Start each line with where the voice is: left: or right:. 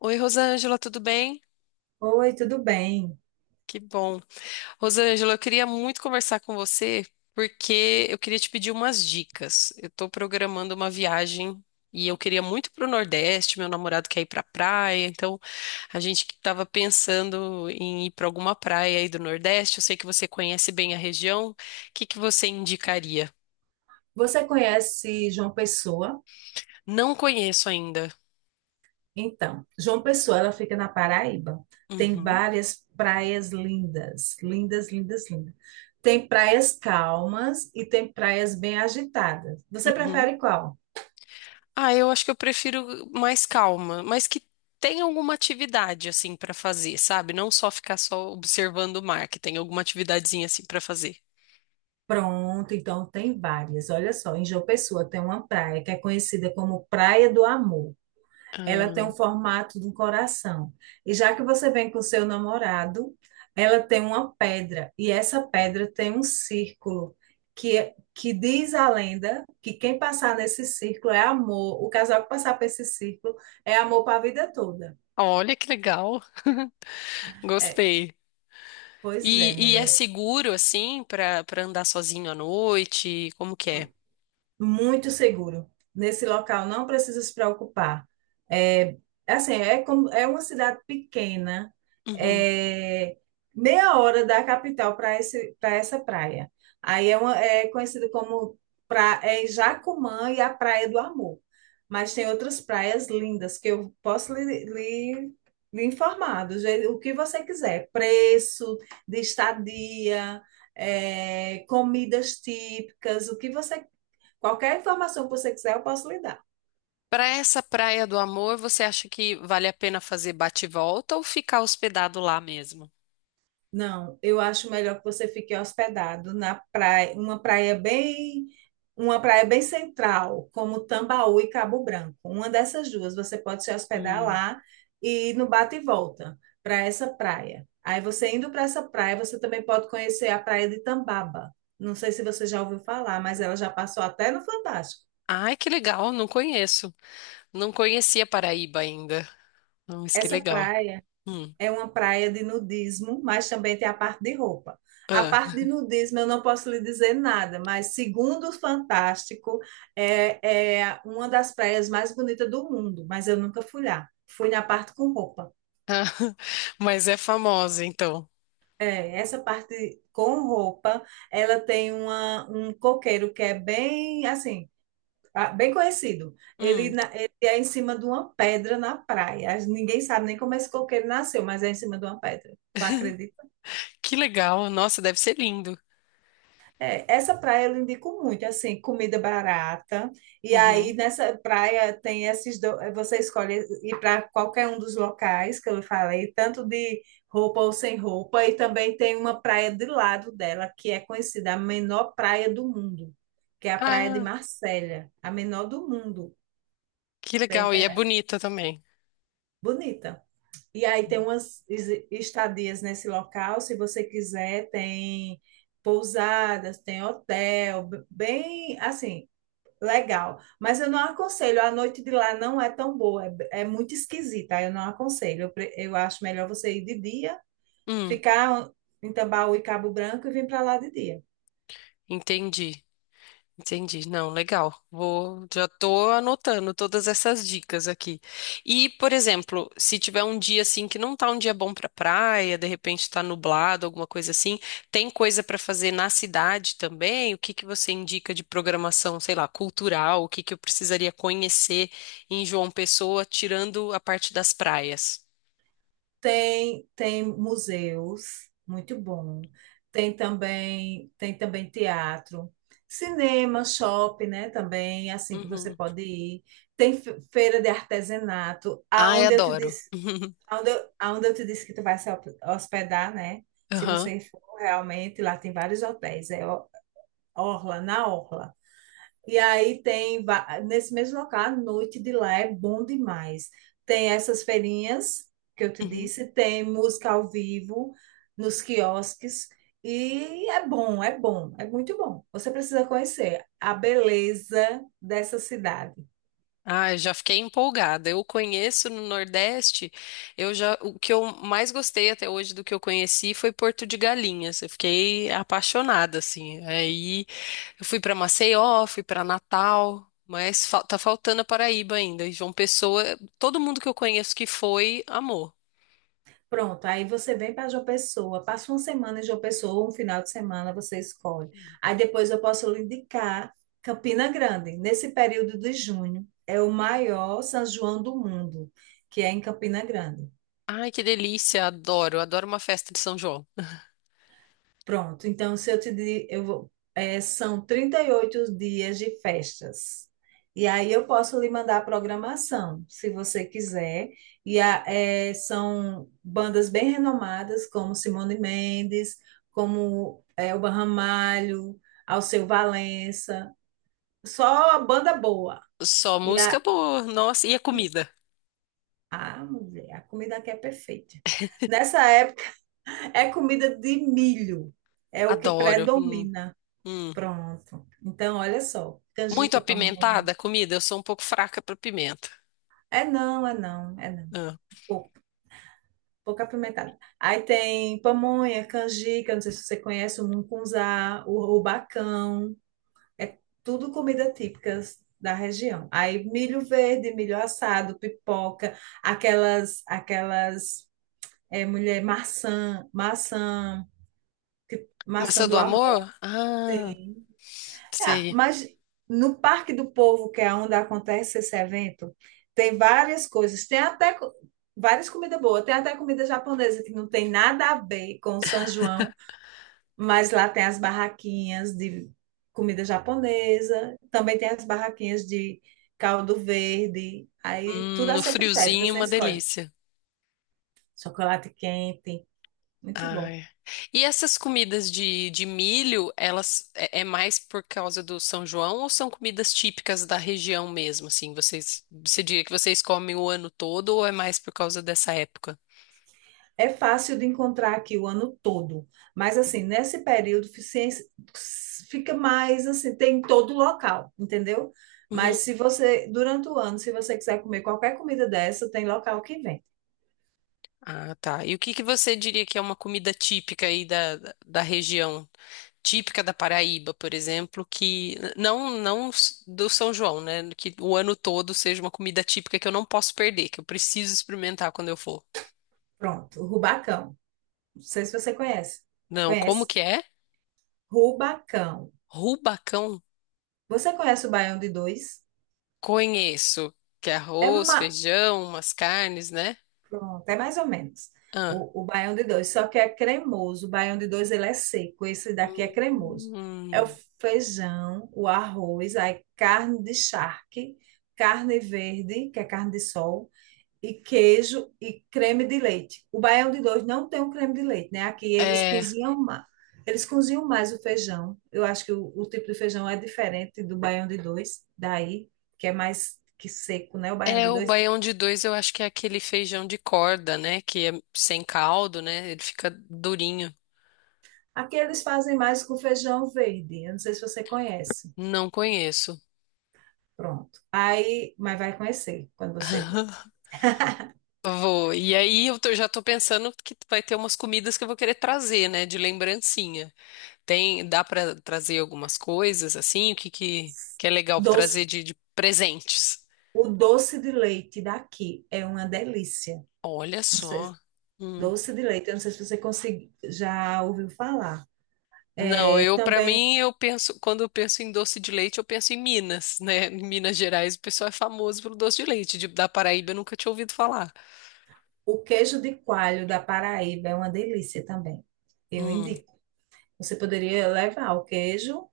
left: Oi, Rosângela, tudo bem?
right: Oi, tudo bem?
left: Que bom. Rosângela, eu queria muito conversar com você porque eu queria te pedir umas dicas. Eu estou programando uma viagem e eu queria muito para o Nordeste. Meu namorado quer ir para praia, então a gente estava pensando em ir para alguma praia aí do Nordeste. Eu sei que você conhece bem a região. O que que você indicaria?
right: Você conhece João Pessoa?
left: Não conheço ainda.
right: Então, João Pessoa, ela fica na Paraíba. Tem
left: Uhum,
right: várias praias lindas, lindas, lindas, lindas. Tem praias calmas e tem praias bem agitadas. Você
left: uhum.
right: prefere qual?
left: Ah, eu acho que eu prefiro mais calma, mas que tenha alguma atividade assim pra fazer, sabe? Não só ficar só observando o mar, que tenha alguma atividadezinha assim pra fazer.
right: Pronto, então tem várias. Olha só, em João Pessoa tem uma praia que é conhecida como Praia do Amor. Ela tem um
left: Ah,
right: formato de um coração. E já que você vem com o seu namorado, ela tem uma pedra. E essa pedra tem um círculo que diz a lenda que quem passar nesse círculo é amor. O casal que passar por esse círculo é amor para a vida toda.
left: olha que legal.
right: É,
left: Gostei.
right: pois é,
left: E é
right: mulher.
left: seguro assim pra para andar sozinho à noite? Como que é?
right: Muito seguro. Nesse local não precisa se preocupar. É, assim, é como é uma cidade pequena,
left: Uhum.
right: é meia hora da capital para essa praia. Aí é conhecido como pra, é Jacumã e a Praia do Amor. Mas tem outras praias lindas que eu posso lhe informar do jeito, o que você quiser, preço de estadia, comidas típicas, o que você. Qualquer informação que você quiser, eu posso lhe dar.
left: Para essa Praia do Amor, você acha que vale a pena fazer bate-volta ou ficar hospedado lá mesmo?
right: Não, eu acho melhor que você fique hospedado na praia, uma praia bem central, como Tambaú e Cabo Branco. Uma dessas duas, você pode se hospedar
left: Hum.
right: lá e ir no bate e volta para essa praia. Aí você indo para essa praia, você também pode conhecer a praia de Tambaba. Não sei se você já ouviu falar, mas ela já passou até no Fantástico.
left: Ai, que legal, não conheço. Não conhecia Paraíba ainda. Nossa, que
right: Essa
left: legal.
right: praia.
left: Hum.
right: É uma praia de nudismo, mas também tem a parte de roupa. A parte de
left: Ah.
right: nudismo eu não posso lhe dizer nada, mas segundo o Fantástico, é uma das praias mais bonitas do mundo, mas eu nunca fui lá. Fui na parte com roupa.
left: Ah. Mas é famosa, então.
right: É, essa parte com roupa, ela tem um coqueiro que é bem assim, ah, bem conhecido. Ele,
left: Hum.
right: na- ele é em cima de uma pedra na praia. Ninguém sabe nem como esse coqueiro nasceu, mas é em cima de uma pedra. Tu acredita?
left: Que legal. Nossa, deve ser lindo.
right: É, essa praia eu indico muito, assim, comida barata. E aí
left: Uhum.
right: nessa praia tem você escolhe ir para qualquer um dos locais que eu falei, tanto de roupa ou sem roupa, e também tem uma praia de lado dela que é conhecida a menor praia do mundo, que é a praia de
left: Ah,
right: Marsella, a menor do mundo.
left: que
right: Bem
left: legal. E é
right: interessante.
left: bonita também.
right: Bonita. E aí tem estadias nesse local, se você quiser, tem pousadas, tem hotel, bem assim. Legal, mas eu não aconselho, a noite de lá não é tão boa, é muito esquisita, eu não aconselho. Eu acho melhor você ir de dia,
left: Hum.
right: ficar em Tambaú e Cabo Branco e vir para lá de dia.
left: Entendi. Entendi. Não, legal. Vou, já tô anotando todas essas dicas aqui. E, por exemplo, se tiver um dia assim que não tá um dia bom pra praia, de repente tá nublado, alguma coisa assim, tem coisa pra fazer na cidade também? O que que você indica de programação, sei lá, cultural? O que que eu precisaria conhecer em João Pessoa, tirando a parte das praias?
right: Tem, tem museus, muito bom. Tem também teatro, cinema, shopping, né, também, assim que você
left: Uhum.
right: pode ir. Tem feira de artesanato,
left: Ai,
right: aonde eu te
left: adoro.
right: disse. Aonde eu te disse que tu vai se hospedar, né? Se
left: Aham.
right: você for realmente, lá tem vários hotéis, Orla, na Orla. E aí tem, nesse mesmo local, a noite de lá é bom demais. Tem essas feirinhas que eu te
left: Uhum.
right: disse, tem música ao vivo nos quiosques, e é muito bom. Você precisa conhecer a beleza dessa cidade.
left: Ah, já fiquei empolgada. Eu conheço no Nordeste, eu já, o que eu mais gostei até hoje do que eu conheci foi Porto de Galinhas. Eu fiquei apaixonada assim. Aí eu fui para Maceió, fui para Natal, mas fal- tá faltando a Paraíba ainda. E João Pessoa, todo mundo que eu conheço que foi, amou.
right: Pronto, aí você vem para João Pessoa, passa uma semana em João Pessoa, um final de semana você escolhe. Aí depois eu posso lhe indicar Campina Grande. Nesse período de junho, é o maior São João do mundo, que é em Campina Grande.
left: Ai, que delícia, adoro, adoro uma festa de São João.
right: Pronto, então se eu te di- eu vou, são 38 dias de festas. E aí eu posso lhe mandar a programação, se você quiser. São bandas bem renomadas, como Simone Mendes, Elba Ramalho, Alceu Valença. Só banda boa.
left: Só
right: E
left: música
right: a,
left: boa, nossa, e a comida?
right: a mulher, a comida aqui é perfeita. Nessa época é comida de milho, é o que
left: Adoro.
right: predomina.
left: Hum.
right: Pronto. Então, olha só,
left: Muito
right: canjica, pamonha.
left: apimentada a comida, eu sou um pouco fraca para pimenta.
right: É não.
left: Ah,
right: Pouco, pouco apimentado. Aí tem pamonha, canjica, não sei se você conhece o mungunzá, o rubacão. É tudo comida típica da região. Aí milho verde, milho assado, pipoca, aquelas, aquelas, mulher, maçã
left: maçã do
right: do amor.
left: amor? Ah,
right: Ah,
left: sei.
right: mas no Parque do Povo, que é onde acontece esse evento, tem várias coisas. Tem várias comidas boas. Tem até comida japonesa que não tem nada a ver com o São João, mas lá tem as barraquinhas de comida japonesa. Também tem as barraquinhas de caldo verde. Aí tudo a
left: No
right: seu critério,
left: friozinho,
right: você
left: uma
right: escolhe.
left: delícia.
right: Chocolate quente, muito bom.
left: Ai. E essas comidas de milho, elas é, é mais por causa do São João ou são comidas típicas da região mesmo? Assim, vocês, você diria que vocês comem o ano todo ou é mais por causa dessa época?
right: É fácil de encontrar aqui o ano todo, mas assim, fica mais assim, tem em todo local, entendeu? Mas
left: Uhum.
right: se você, durante o ano, se você quiser comer qualquer comida dessa, tem local que vende.
left: Ah, tá. E o que que você diria que é uma comida típica aí da região? Típica da Paraíba, por exemplo, que não s- do São João, né? Que o ano todo seja uma comida típica que eu não posso perder, que eu preciso experimentar quando eu for.
right: Pronto, Rubacão. Não sei se você conhece.
left: Não, como
right: Conhece?
left: que é?
right: Rubacão.
left: Rubacão,
right: Você conhece o Baião de Dois?
left: conheço, que é
right: É,
left: arroz,
right: ma-
left: feijão, umas carnes, né?
right: Pronto, é mais ou menos
left: Ah.
right: o baião de dois, só que é cremoso. O baião de dois ele é seco, esse daqui é cremoso. É o
left: Hum.
right: feijão, o arroz, aí carne de charque, carne verde, que é carne de sol, e queijo e creme de leite. O baião de dois não tem o creme de leite, né? Aqui eles
left: É,
right: cozinham mais. Eles cozinham mais o feijão. Eu acho que o tipo de feijão é diferente do baião de dois, daí, que é mais que seco, né? O baião de
left: é o
right: dois.
left: baião de dois, eu acho que é aquele feijão de corda, né? Que é sem caldo, né? Ele fica durinho.
right: Aqui eles fazem mais com feijão verde. Eu não sei se você conhece.
left: Não conheço.
right: Pronto. Aí, mas vai conhecer quando você vir.
left: Vou. E aí eu tô- já tô pensando que vai ter umas comidas que eu vou querer trazer, né, de lembrancinha. Tem, dá pra trazer algumas coisas assim, o que que é legal pra
right: Doce.
left: trazer de presentes?
right: O doce de leite daqui é uma delícia.
left: Olha
right: Não sei,
left: só. Hum.
right: doce de leite, eu não sei se você já ouviu falar.
left: Não,
right: É,
left: eu pra
right: também
left: mim eu penso, quando eu penso em doce de leite, eu penso em Minas, né? Em Minas Gerais, o pessoal é famoso pelo doce de leite. De- da Paraíba eu nunca tinha ouvido falar.
right: o queijo de coalho da Paraíba é uma delícia também. Eu
left: Hum,
right: indico. Você poderia levar o queijo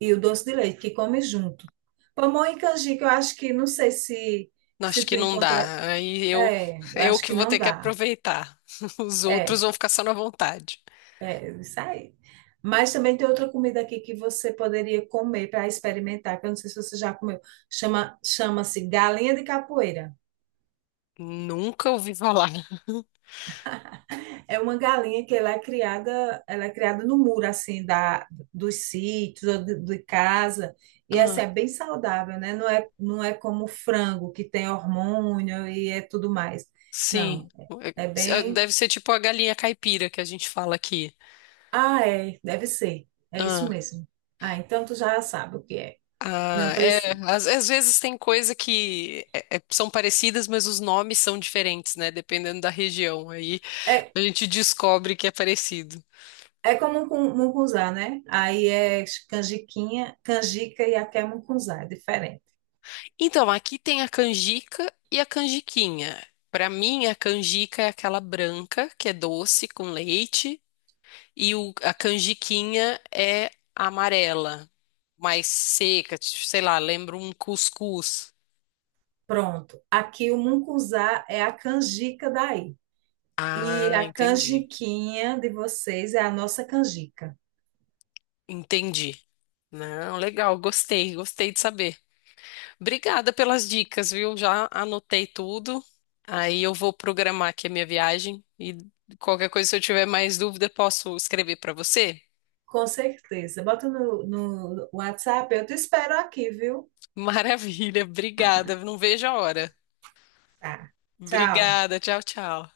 right: e o doce de leite que come junto. Pamonha e canjica, eu acho que não sei se se
left: acho
right: tu
left: que não
right: encontra
left: dá. Aí eu
right: é, eu
left: eu
right: acho
left: que
right: que
left: vou
right: não
left: ter que
right: dá.
left: aproveitar. Os outros
right: É,
left: vão ficar só na vontade.
right: isso aí. Mas também tem outra comida aqui que você poderia comer para experimentar, que eu não sei se você já comeu. Chama-se galinha de capoeira.
left: Nunca ouvi falar.
right: É uma galinha que ela é criada no muro assim da dos sítios ou de casa. E essa é
left: Ah,
right: bem saudável, né? Não é como o frango que tem hormônio e é tudo mais.
left: sim.
right: Não, é
left: É,
right: bem.
left: deve ser tipo a galinha caipira que a gente fala aqui.
right: Ah, é, deve ser. É isso
left: Ah,
right: mesmo. Ah, então tu já sabe o que é. Não
left: ah, é,
right: precisa.
left: às, às vezes tem coisa que é- é- são parecidas, mas os nomes são diferentes, né? Dependendo da região. Aí
right: É,
left: a gente descobre que é parecido.
right: é como mucunzá, né? Aí é canjiquinha, canjica e aqui é mucunzá, é diferente.
left: Então, aqui tem a canjica e a canjiquinha. Para mim, a canjica é aquela branca, que é doce, com leite. E o- a canjiquinha é amarela, mais seca, tipo, sei lá, lembra um cuscuz.
right: Pronto. Aqui o mucunzá é a canjica daí. E
left: Ah,
right: a
left: entendi.
right: canjiquinha de vocês é a nossa canjica.
left: Entendi. Não, legal, gostei, gostei de saber. Obrigada pelas dicas, viu? Já anotei tudo. Aí eu vou programar aqui a minha viagem e qualquer coisa, se eu tiver mais dúvida, posso escrever para você?
right: Com certeza. Bota no WhatsApp, eu te espero aqui, viu?
left: Maravilha, obrigada. Não vejo a hora.
right: Tá. Tchau.
left: Obrigada, tchau, tchau.